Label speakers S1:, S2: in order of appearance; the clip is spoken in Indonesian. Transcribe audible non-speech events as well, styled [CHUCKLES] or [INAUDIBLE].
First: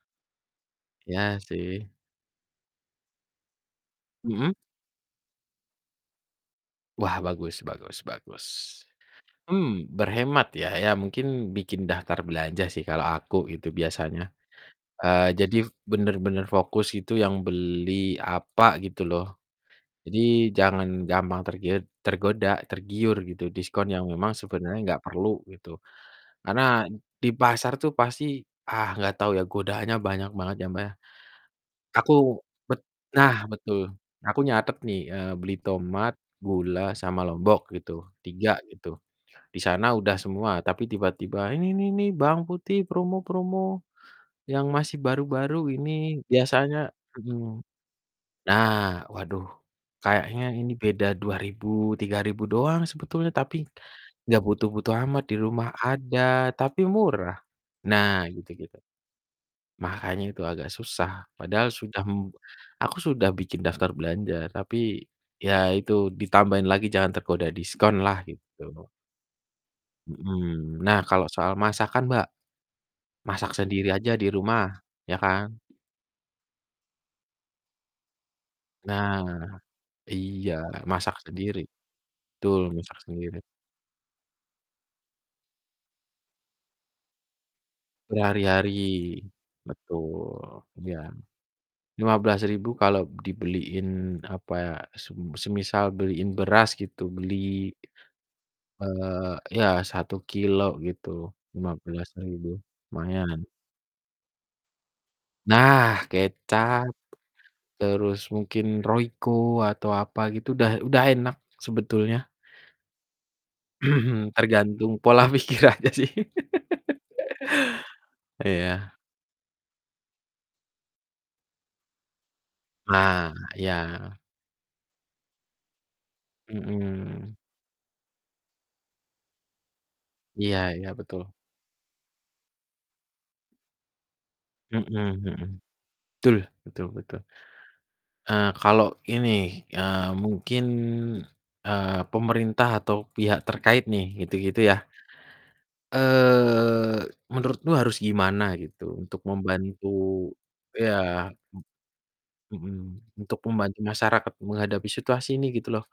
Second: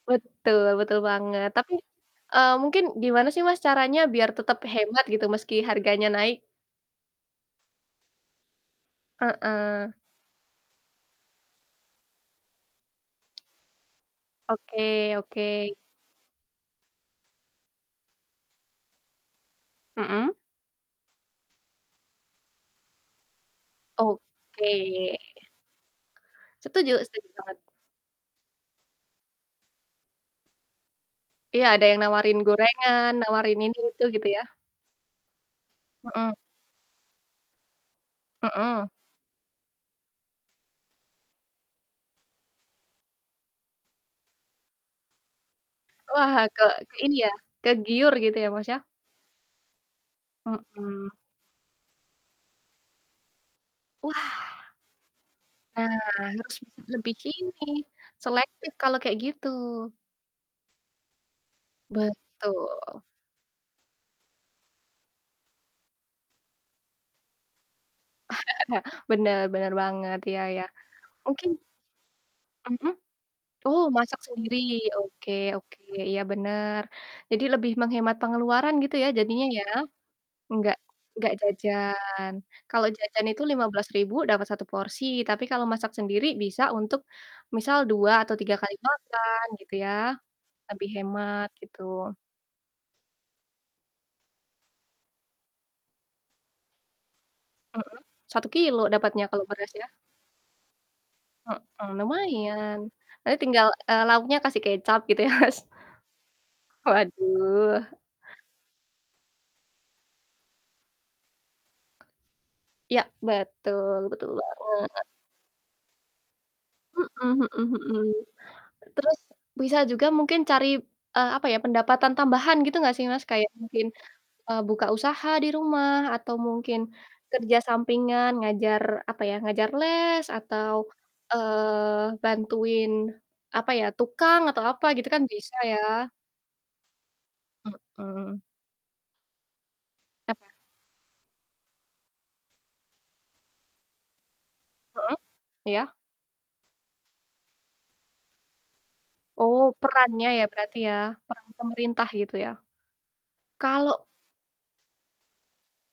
S1: Betul betul
S2: Iya
S1: banget, tapi,
S2: sih.
S1: eee, mungkin gimana sih, Mas, caranya biar
S2: Mhm.
S1: tetap hemat gitu meski harganya naik?
S2: Wah, bagus bagus bagus. Mmm,
S1: Heeh.
S2: berhemat ya. Iya mungkin bikin daftar belanja sih kalau aku itu biasanya,
S1: Oke
S2: eee, jadi
S1: oke.
S2: bener-bener fokus itu yang beli apa gitu loh. Jadi
S1: Mhm.
S2: jangan gampang tergiud tergoda tergiur gitu diskon yang memang sebenarnya gak
S1: Oke.
S2: perlu gitu karena
S1: Setuju setuju
S2: di
S1: banget.
S2: pasar tuh pasti, ah, gak tau ya godaannya banyak banget ya, Mbak, ya.
S1: Iya ada yang
S2: Aku
S1: nawarin
S2: bet
S1: gorengan,
S2: nah
S1: nawarin ini
S2: betul.
S1: itu gitu
S2: Aku
S1: ya.
S2: nyatet nih, eee, beli tomat,
S1: Mhm.
S2: gula, sama lombok gitu, 3 gitu,
S1: Mhm.
S2: di sana udah semua, tapi tiba-tiba, "Ini nih nih bawang putih promo promo yang masih baru-baru ini
S1: Wah, ke
S2: biasanya"
S1: ke ini ya,
S2: mhm.
S1: kegiur gitu ya, Mas, ya.
S2: Nah waduh kayaknya ini beda
S1: Mhm.
S2: Rp2.000, Rp3.000 doang sebetulnya, tapi
S1: Wah.
S2: gak butuh-butuh amat di rumah
S1: Nah
S2: ada,
S1: harus bisa
S2: tapi
S1: lebih ke
S2: murah.
S1: ini
S2: Nah
S1: selektif
S2: gitu-gitu
S1: kalau kayak gitu.
S2: makanya itu agak susah padahal sudah mem aku
S1: Betul.
S2: sudah bikin daftar belanja, tapi ya itu ditambahin lagi jangan tergoda diskonlah gitu.
S1: [CHUCKLES] Bener bener banget iya iya,
S2: Mhm. Nah kalau
S1: mungkin
S2: soal masakan, Mbak,
S1: Mhm.
S2: masak
S1: Oh,
S2: sendiri aja
S1: masak
S2: di
S1: sendiri.
S2: rumah, iya
S1: Oke
S2: kan?
S1: oke. Iya benar. Jadi lebih menghemat pengeluaran gitu ya
S2: Nah
S1: jadinya ya,
S2: iya
S1: nggak
S2: masak
S1: nggak
S2: sendiri,
S1: jajan.
S2: betul
S1: Kalau
S2: masak
S1: jajan
S2: sendiri.
S1: itu Rp15.000 dapat 1 porsi, tapi kalau masak sendiri bisa untuk misal 2 atau 3
S2: Berhari-hari.
S1: kali makan gitu ya,
S2: Betul.
S1: lebih
S2: Iya.
S1: hemat gitu
S2: Rp15.000 kalau dibeliin, apa ya, sem semisal beliin beras gitu beli
S1: Mhm. 1 kilogram dapatnya
S2: eee,
S1: kalau
S2: iya
S1: beras ya.
S2: 1 kilogram gitu lima
S1: Mhm,
S2: belas ribu
S1: lumayan. Berarti
S2: lumayan.
S1: tinggal, eee, lauknya kasih kecap gitu ya, Mas.
S2: Nah kecap,
S1: Waduh.
S2: terus mungkin Royco atau apa gitu, udah udah enak sebetulnya.
S1: Iya betul betul
S2: [CLEARS THROAT] Tergantung
S1: banget.
S2: pola pikir aja sih.
S1: Mhm mhm mhm.
S2: [LAUGHS] Iya.
S1: Terus bisa juga mungkin cari, eee, apa ya, pendapatan tambahan gitu gak sih, Mas?
S2: Ah,
S1: Kayak mungkin,
S2: iya.
S1: eee, buka usaha di rumah, atau mungkin
S2: Mhm.
S1: kerja sampingan ngajar, apa ya, ngajar les,
S2: Iya
S1: atau,
S2: iya betul.
S1: eee, bantuin, apa ya, tukang, atau
S2: Mhm
S1: apa gitu kan bisa
S2: mhm.
S1: ya.
S2: Betul betul betul.
S1: Mhm.
S2: Eee, kalau ini, eee,
S1: Apa?
S2: mungkin, eee, pemerintah atau pihak terkait nih gitu-gitu ya.
S1: Mhm. Iya.
S2: Eee, menurutmu harus gimana gitu untuk
S1: Oh,
S2: membantu
S1: perannya ya berarti ya,
S2: iya
S1: peran pemerintah gitu ya.
S2: m mhm, untuk membantu
S1: Kalau
S2: masyarakat menghadapi situasi ini gitu loh?